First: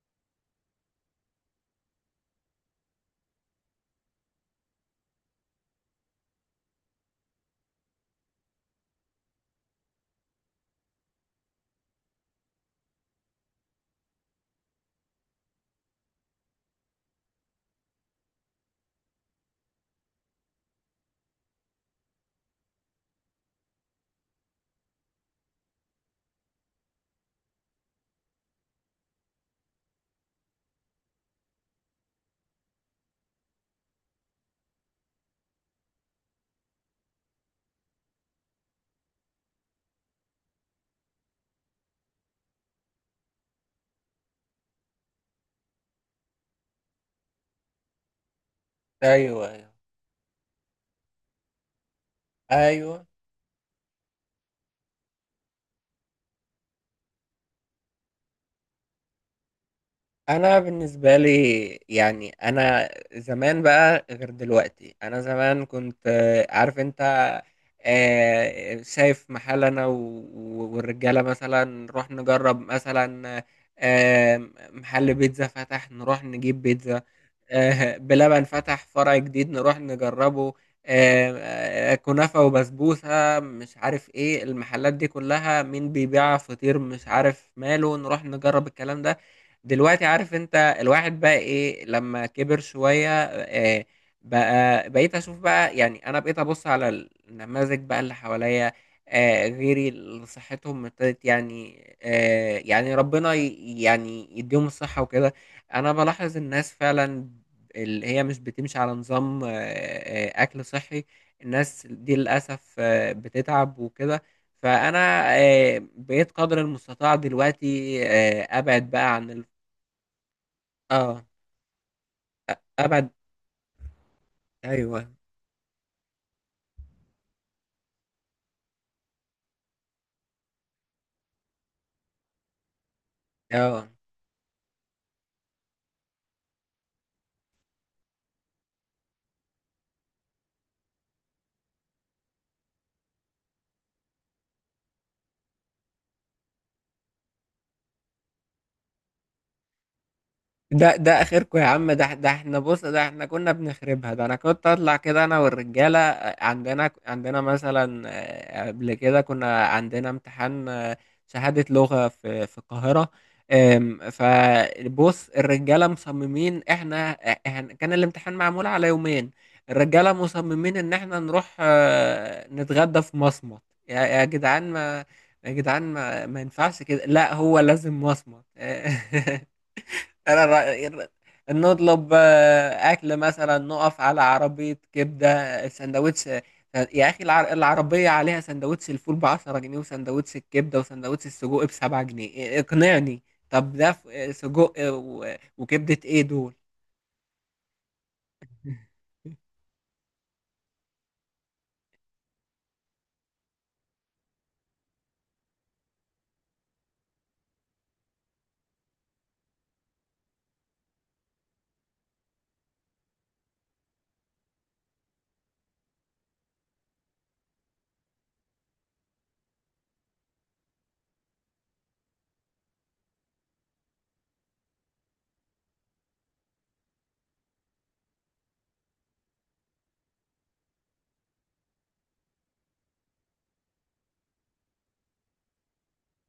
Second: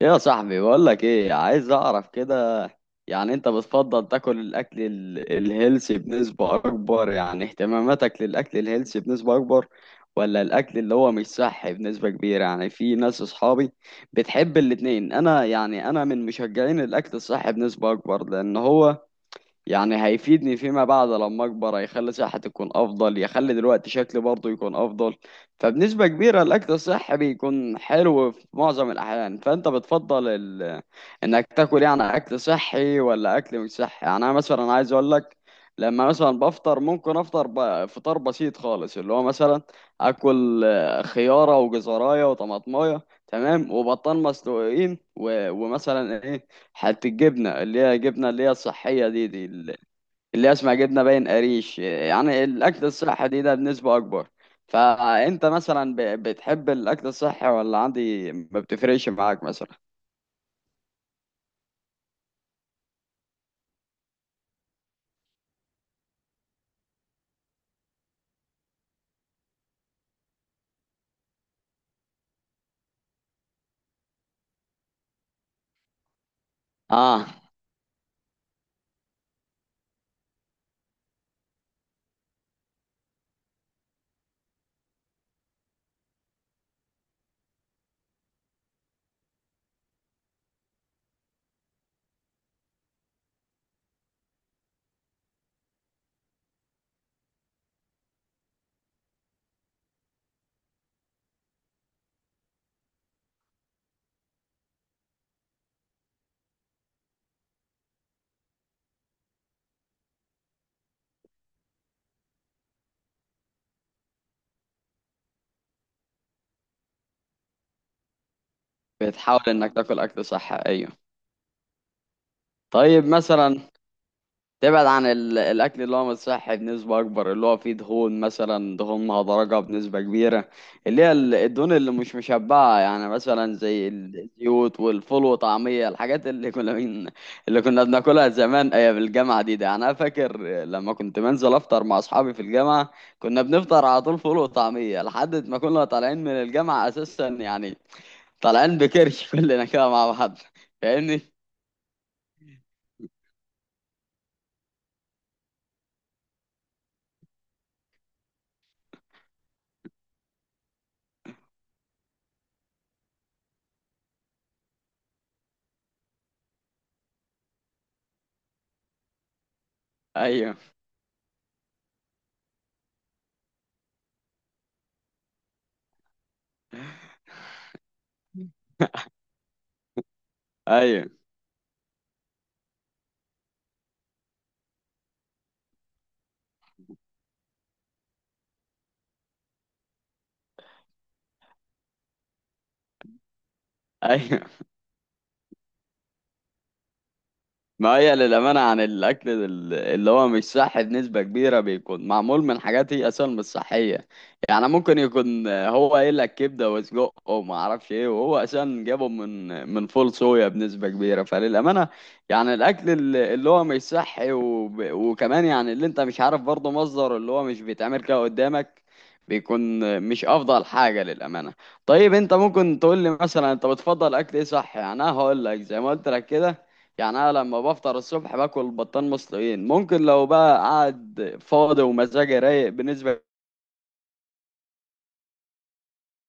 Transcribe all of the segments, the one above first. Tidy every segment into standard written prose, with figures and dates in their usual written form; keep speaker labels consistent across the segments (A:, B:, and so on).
A: يا صاحبي بقول لك ايه عايز اعرف كده. يعني انت بتفضل تاكل الاكل الهيلثي بنسبة اكبر؟ يعني اهتماماتك للاكل الهيلثي بنسبة اكبر ولا الاكل اللي هو مش صحي بنسبة كبيرة؟ يعني في ناس اصحابي بتحب الاتنين. انا يعني انا من مشجعين الاكل الصحي بنسبة اكبر، لان هو يعني هيفيدني فيما بعد لما اكبر، هيخلي صحتي تكون افضل، يخلي دلوقتي شكلي برضه يكون افضل. فبنسبة كبيرة الاكل الصحي بيكون حلو في معظم الاحيان. فانت بتفضل انك تاكل يعني اكل صحي ولا اكل مش صحي؟ يعني انا مثلا عايز اقول لك، لما مثلا بفطر ممكن افطر فطار بسيط خالص، اللي هو مثلا اكل خيارة وجزراية وطماطماية، تمام، وبطان مسلوقين ومثلا ايه، حتى الجبنة اللي هي جبنة اللي هي الصحية دي
B: ايوه، ايوه،
A: اللي هي اسمها جبنة باين قريش، يعني الأكل
B: ايوه.
A: الصحي ده بنسبة أكبر. فأنت مثلا بتحب الأكل الصحي ولا عندي ما بتفرقش معاك مثلا؟
B: انا بالنسبه لي، يعني انا زمان بقى غير دلوقتي. انا زمان كنت عارف انت، شايف محل، انا والرجاله مثلا نروح نجرب، مثلا آه، محل بيتزا فتح نروح نجيب بيتزا،
A: آه،
B: بلبن فتح فرع جديد نروح نجربه، آه، كنافة وبسبوسة، مش عارف ايه المحلات دي كلها، مين بيبيع فطير مش عارف ماله، نروح نجرب الكلام ده. دلوقتي عارف انت الواحد بقى ايه لما كبر شوية، بقى بقيت اشوف بقى. يعني انا بقيت ابص على النماذج بقى اللي حواليا، غيري اللي صحتهم ابتدت، يعني يعني ربنا يعني يديهم الصحة وكده. انا بلاحظ الناس فعلا اللي هي مش بتمشي على نظام أكل صحي، الناس دي للأسف بتتعب وكده. فأنا بقيت قدر المستطاع دلوقتي، أبعد بقى عن
A: بتحاول
B: ال...
A: إنك تاكل أكل صحي، أيوه.
B: آه.
A: طيب
B: أبعد.
A: مثلا تبعد عن
B: أيوه.
A: الاكل اللي هو مش صحي بنسبه اكبر، اللي هو فيه دهون، مثلا دهون مهدرجه بنسبه كبيره، اللي هي الدهون اللي مش مشبعه، يعني مثلا
B: آه.
A: زي الزيوت والفول وطعميه، الحاجات اللي كنا من اللي كنا بناكلها زمان ايام الجامعه دي. يعني انا فاكر لما كنت بنزل افطر مع اصحابي في الجامعه، كنا بنفطر على طول فول وطعميه لحد ما كنا طالعين من الجامعه اساسا، يعني طالعين بكرش كلنا كده مع بعض.
B: ده
A: فاهمني؟
B: ده اخركم يا عم، ده احنا، بص، ده احنا كنا بنخربها، ده انا كنت اطلع كده انا والرجاله، عندنا مثلا قبل كده كنا عندنا امتحان، شهاده لغه في القاهره. فبص الرجاله مصممين احنا، كان الامتحان معمول على يومين. الرجاله
A: ايوه،
B: مصممين ان احنا نروح نتغدى في مصمت. يا يا جدعان ما يا جدعان ما ينفعش كده، لا هو لازم مصمت أنا الر-
A: ايوه،
B: نطلب أكل، مثلا نقف على عربية كبدة سندوتش، يا أخي العربية عليها سندوتش الفول بـ10 جنيه، وسندوتش الكبدة وسندوتش السجق بـ7 جنيه، إيه، اقنعني. طب ده
A: ايوه.
B: سجق وكبدة، إيه دول؟
A: ما هي للأمانة عن الأكل اللي هو مش صحي بنسبة كبيرة بيكون معمول من حاجات هي أصلا مش صحية. يعني ممكن يكون هو قايل لك كبدة وسجق وما أعرفش إيه، وهو أصلا جابه من فول صويا بنسبة كبيرة. فللأمانة يعني الأكل اللي هو مش صحي، وكمان يعني اللي أنت مش عارف برضه مصدره، اللي هو مش بيتعمل كده قدامك، بيكون مش أفضل حاجة للأمانة. طيب أنت ممكن تقول لي مثلا أنت بتفضل أكل إيه صحي؟ يعني أنا هقول لك زي ما قلت لك كده، يعني انا لما بفطر الصبح باكل بطان مسلوقين. ممكن لو بقى قاعد فاضي ومزاجي رايق بالنسبه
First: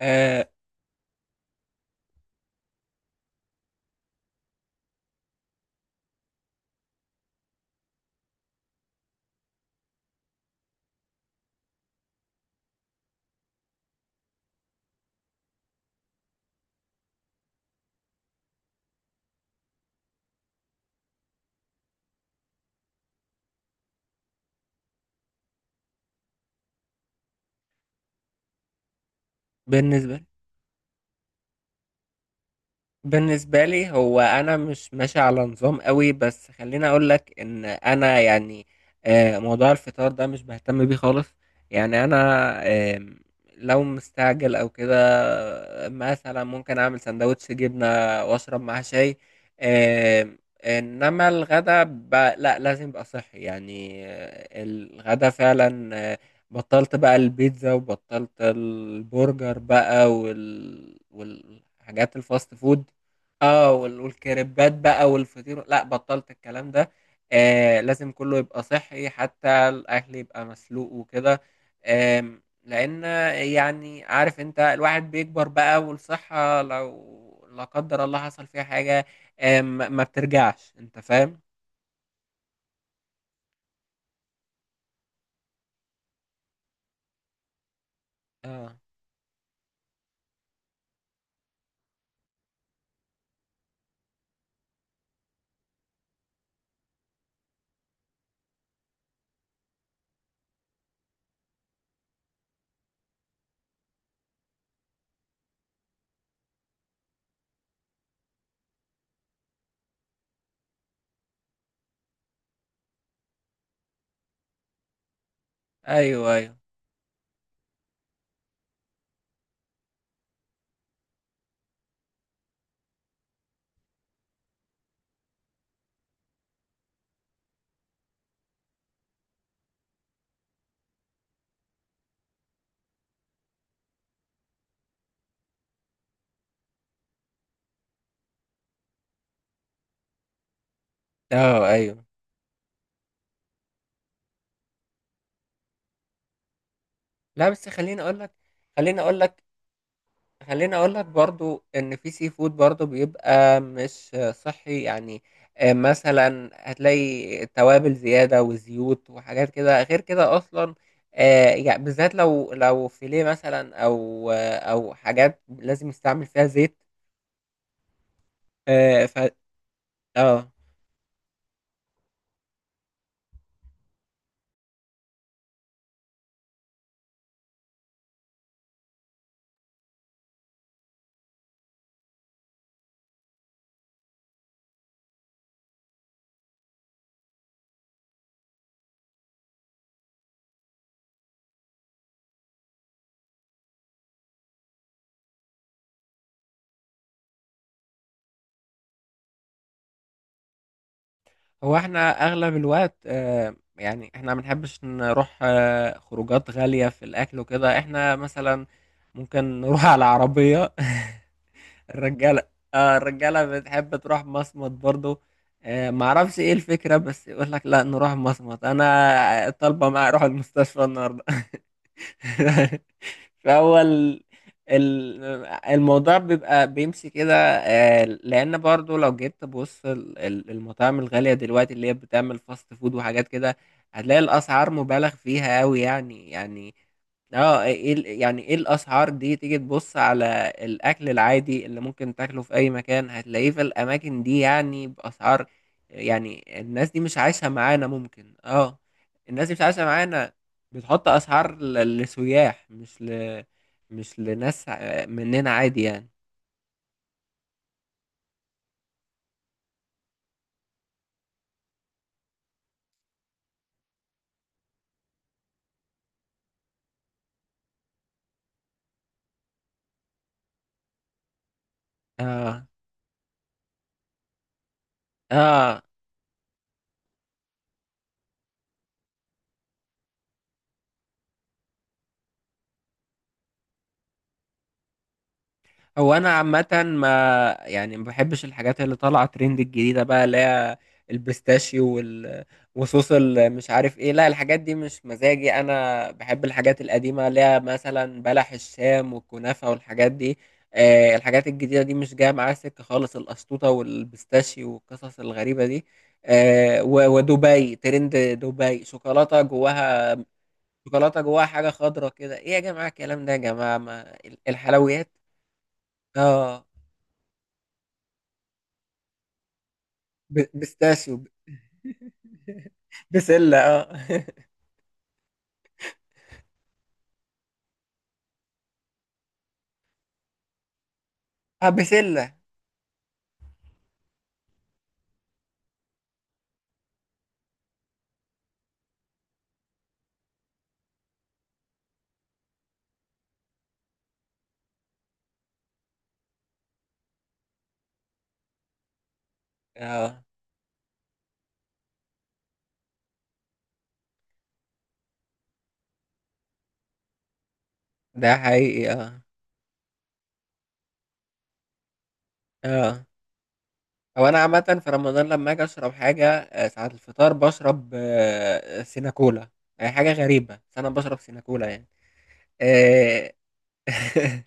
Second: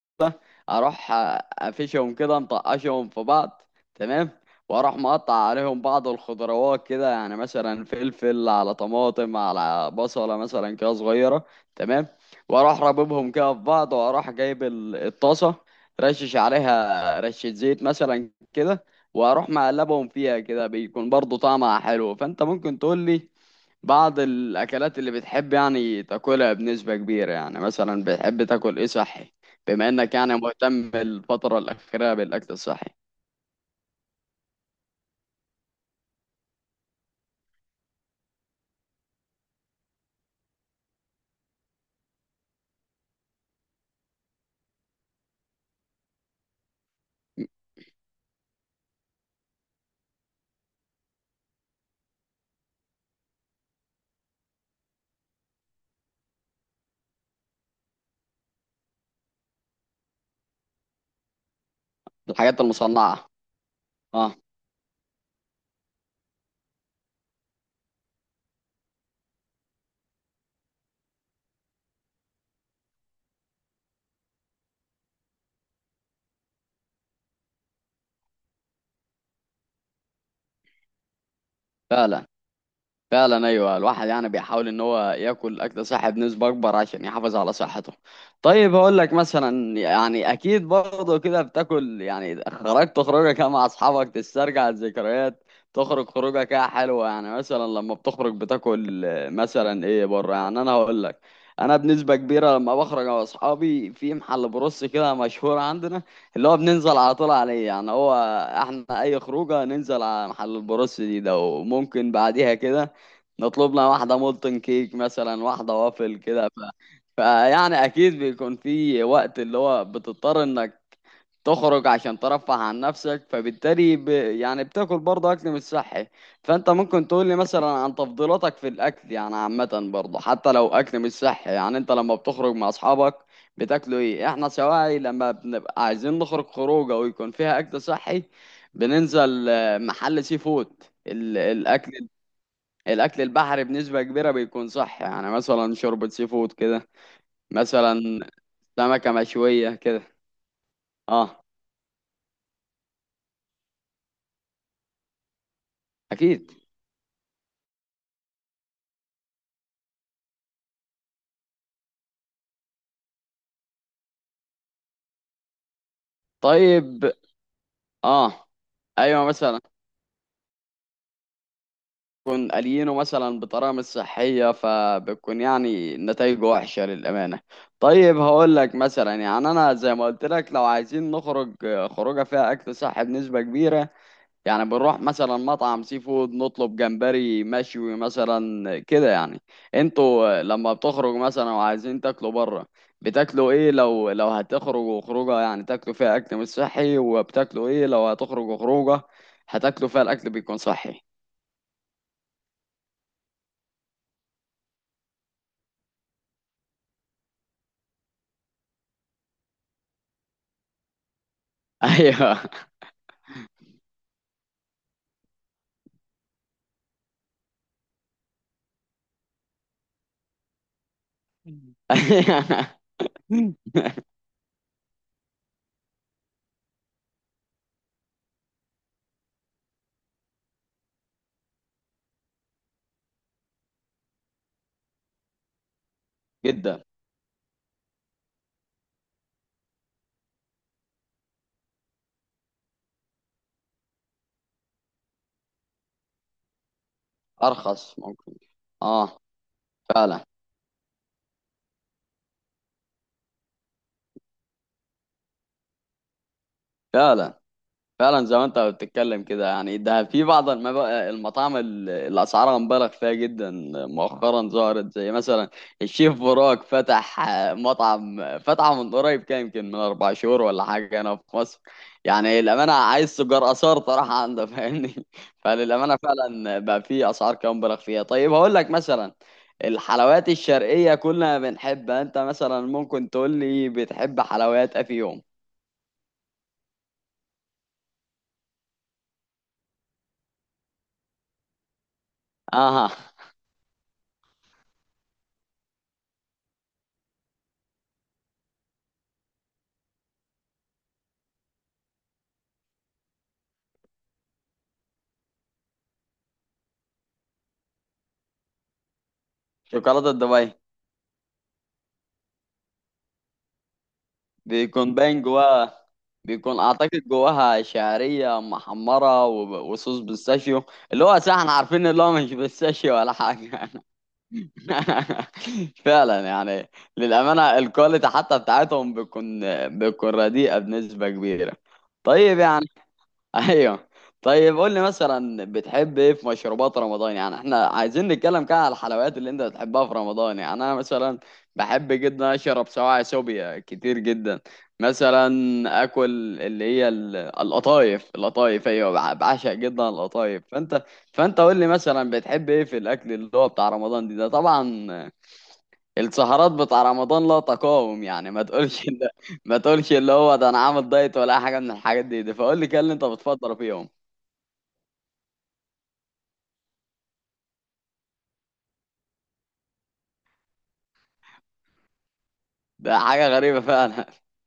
B: آه.
A: اروح افشهم كده، مطقشهم في بعض، تمام، واروح مقطع عليهم بعض الخضروات كده، يعني مثلا فلفل على طماطم على بصله مثلا كده صغيره، تمام، واروح راببهم كده في بعض، واروح جايب الطاسه، رشش عليها رشه زيت مثلا كده، واروح مقلبهم فيها كده، بيكون برضو طعمها حلو. فانت ممكن تقول لي بعض الأكلات اللي بتحب يعني تاكلها بنسبة كبيرة؟ يعني مثلا بتحب تاكل إيه صحي، بما إنك
B: بالنسبة
A: يعني مهتم الفترة الأخيرة بالأكل الصحي؟
B: بالنسبة لي، هو أنا مش ماشي على نظام قوي، بس خليني أقول لك إن أنا يعني موضوع الفطار ده مش بهتم بيه خالص. يعني أنا، آه، لو مستعجل أو كده، مثلا ممكن أعمل سندوتش جبنة وأشرب معاه شاي. آه، إنما الغدا، لا، لازم يبقى صحي. يعني الغدا فعلا، بطلت بقى البيتزا وبطلت البرجر بقى وال... والحاجات الفاست
A: الحاجات
B: فود.
A: المصنعة.
B: اه
A: اه.
B: والكريبات بقى والفطير، لا، بطلت الكلام ده. آه، لازم كله يبقى صحي، حتى الاكل يبقى مسلوق وكده. لان يعني عارف انت الواحد بيكبر بقى، والصحة لو لا قدر الله حصل فيها حاجة ما بترجعش، انت فاهم.
A: فعلا، فعلا، ايوه، الواحد يعني بيحاول ان هو ياكل اكل صحي بنسبه اكبر عشان يحافظ على صحته.
B: اه.
A: طيب هقول لك مثلا، يعني اكيد برضه كده بتاكل، يعني خرجت خروجه كده مع اصحابك تسترجع الذكريات، تخرج خروجه كده حلوه، يعني مثلا لما بتخرج بتاكل مثلا ايه بره؟ يعني انا هقول لك، انا بنسبه كبيره لما بخرج مع اصحابي في محل بروس كده مشهور عندنا، اللي هو بننزل على طول عليه، يعني هو احنا اي خروجه ننزل على محل البروس ده، وممكن بعديها كده نطلب لنا واحدة مولتن كيك مثلا، واحدة وافل
B: ايوه.
A: كده،
B: ايوه.
A: فيعني أكيد بيكون في وقت اللي هو بتضطر إنك تخرج عشان ترفه عن نفسك، فبالتالي يعني بتاكل برضه أكل مش صحي. فأنت ممكن تقول لي مثلا عن تفضيلاتك في الأكل يعني عامة برضه، حتى لو أكل مش صحي؟ يعني أنت لما بتخرج مع أصحابك بتاكلوا إيه؟ إحنا سواعي لما بنبقى عايزين نخرج خروجة ويكون فيها أكل صحي بننزل محل سي فود.
B: اه.
A: الأكل
B: ايوه.
A: الاكل البحري بنسبه كبيره بيكون صح، يعني مثلا شوربه سي فود كده،
B: لا، بس
A: مثلا
B: خليني
A: سمكه
B: اقول لك
A: مشويه كده.
B: خلّيني أقول لك
A: اه.
B: برضه إن في sea food برضه بيبقى مش صحّي، يعني مثلًا
A: اكيد.
B: هتلاقي توابل زيادة وزيوت وحاجات كده، غير كده أصلًا يع بالذات لو فيليه مثلًا، أو أو حاجات لازم يستعمل فيها زيت.
A: طيب. اه.
B: ف
A: ايوه مثلا
B: آه.
A: يكون قليينه مثلا بطريقه مش صحيه، فبتكون يعني نتائجه وحشه للامانه. طيب هقول لك مثلا، يعني انا زي ما قلت لك، لو عايزين نخرج خروجه فيها اكل صح بنسبه كبيره، يعني بنروح مثلا مطعم سي فود نطلب جمبري مشوي مثلا كده. يعني انتوا لما بتخرجوا مثلا وعايزين تاكلوا بره بتاكلوا ايه؟ لو هتخرجوا خروجه يعني تاكلوا فيها اكل مش صحي، وبتاكلوا ايه لو هتخرجوا خروجه هتاكلوا فيها الاكل بيكون صحي؟
B: هو إحنا أغلب الوقت يعني إحنا ما بنحبّش نروح خروجات غالية في الأكل وكده، إحنا مثلًا ممكن نروح على عربية
A: ايوه.
B: الرجاله اه الرجاله بتحب تروح مصمت برضو. آه، معرفش ايه الفكره، بس يقول لك لا نروح مصمت، انا طالبه معايا اروح المستشفى النهارده فهو ال- الموضوع بيبقى بيمشي كده، لان برضو لو جيت تبص المطاعم الغاليه دلوقتي اللي هي بتعمل فاست فود وحاجات كده، هتلاقي الاسعار مبالغ فيها قوي. يعني
A: جدا.
B: اه، يعني ايه الاسعار دي؟ تيجي تبص على الاكل العادي اللي ممكن تاكله في اي مكان هتلاقيه في الاماكن دي، يعني باسعار، يعني الناس دي مش عايشه معانا،
A: ارخص ممكن.
B: ممكن. اه.
A: اه،
B: الناس دي مش عايشه
A: فعلا،
B: معانا. بتحط اسعار لسياح، مش ل... مش لناس مننا عادي يعني.
A: فعلا. فعلا زي ما انت بتتكلم كده، يعني ده في بعض المطاعم اللي اسعارها مبالغ فيها جدا، مؤخرا ظهرت، زي مثلا الشيف براك فتح مطعم، فتحه من قريب، كان يمكن من اربع شهور ولا حاجه هنا في مصر. يعني
B: اه.
A: الامانه عايز سجار اثار طرح عنده، فاهمني؟
B: اه.
A: فللامانه فعلا بقى في اسعار كده مبالغ فيها. طيب هقول لك مثلا الحلويات الشرقيه كلنا بنحبها، انت مثلا ممكن تقول لي بتحب حلويات أه في يوم؟
B: هو انا عامه ما يعني ما بحبش الحاجات اللي طالعه ترند الجديده بقى، اللي هي البيستاشيو وال...
A: اها.
B: وصوص مش عارف ايه، لا الحاجات دي مش مزاجي، انا بحب الحاجات القديمه اللي هي مثلا بلح الشام والكنافه والحاجات دي. آه، الحاجات الجديده دي مش جايه معايا سكه خالص، الاسطوطه والبيستاشيو والقصص الغريبه دي. آه ودبي، ترند دبي شوكولاته
A: شوكولاته
B: جواها،
A: دبي،
B: شوكولاته جواها حاجه خضراء كده، ايه يا جماعه الكلام ده، يا جماعه ما
A: بيكون
B: الحلويات.
A: باين جواها، بيكون
B: اه،
A: اعتقد جواها شعريه محمره وصوص بيستاشيو، اللي هو
B: بيستاشيو،
A: صح احنا عارفين اللي هو مش بيستاشيو ولا
B: بسلة
A: حاجه.
B: اه
A: فعلا يعني، للامانه الكواليتي حتى بتاعتهم بيكون بيكون رديئه بنسبه كبيره.
B: اه، بسلة.
A: طيب يعني، ايوه، طيب قول لي مثلا بتحب ايه في مشروبات رمضان؟ يعني احنا عايزين نتكلم كده على الحلويات اللي انت بتحبها في رمضان. يعني انا مثلا بحب جدا اشرب سواعي سوبيا كتير جدا، مثلا اكل اللي هي القطايف، القطايف ايوه، بعشق جدا
B: اه،
A: القطايف. فانت فانت قول لي مثلا بتحب ايه في الاكل اللي هو بتاع رمضان ده؟ طبعا السهرات بتاع رمضان لا تقاوم، يعني
B: ده
A: ما تقولش
B: حقيقي.
A: ان،
B: اه.
A: ما تقولش اللي هو ده انا عامل دايت ولا أي حاجه من الحاجات دي, فقول لي كده اللي انت
B: اه،
A: بتفضل فيهم.
B: هو انا عامة في رمضان لما اجي اشرب حاجة ساعة الفطار بشرب سيناكولا. هي حاجة غريبة بس انا بشرب سيناكولا يعني
A: ده حاجة
B: آه،
A: غريبة فعلا.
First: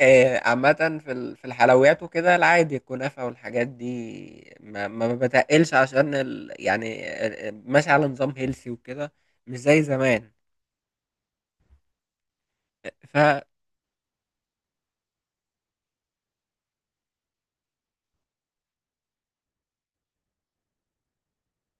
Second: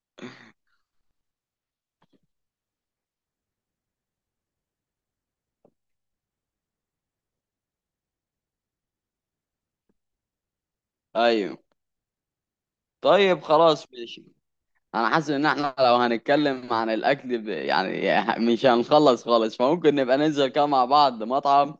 B: عامة في في الحلويات وكده، العادي الكنافة والحاجات دي ما بتقلش عشان ال... يعني ماشي على نظام هيلسي وكده، مش زي زمان.
A: ايوه.
B: ف
A: طيب خلاص ماشي. انا حاسس ان احنا لو هنتكلم عن الاكل يعني مش هنخلص خالص، فممكن نبقى ننزل كده مع بعض مطعم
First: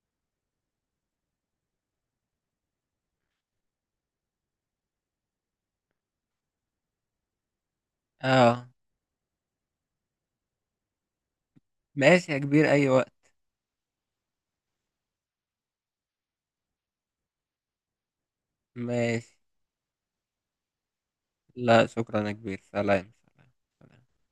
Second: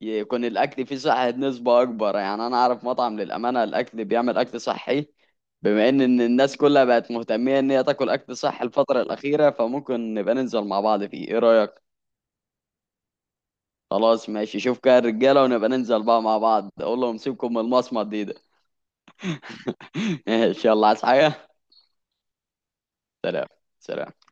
A: يكون الاكل فيه صحة نسبة اكبر. يعني انا اعرف مطعم للامانة الاكل بيعمل اكل صحي، بما ان إن الناس كلها بقت مهتمية ان هي تاكل اكل صحي
B: اه
A: الفترة الاخيرة، فممكن نبقى ننزل مع بعض فيه، ايه رأيك؟
B: ماشي يا كبير، ايوه.
A: خلاص ماشي، شوف كده الرجالة ونبقى ننزل بقى مع بعض، اقول لهم سيبكم من المصمت ده.
B: ماشي.
A: ان شاء الله. عايز حاجة؟
B: لا، شكرا يا كبير، سلام
A: سلام.
B: سلام. سلام.
A: سلام.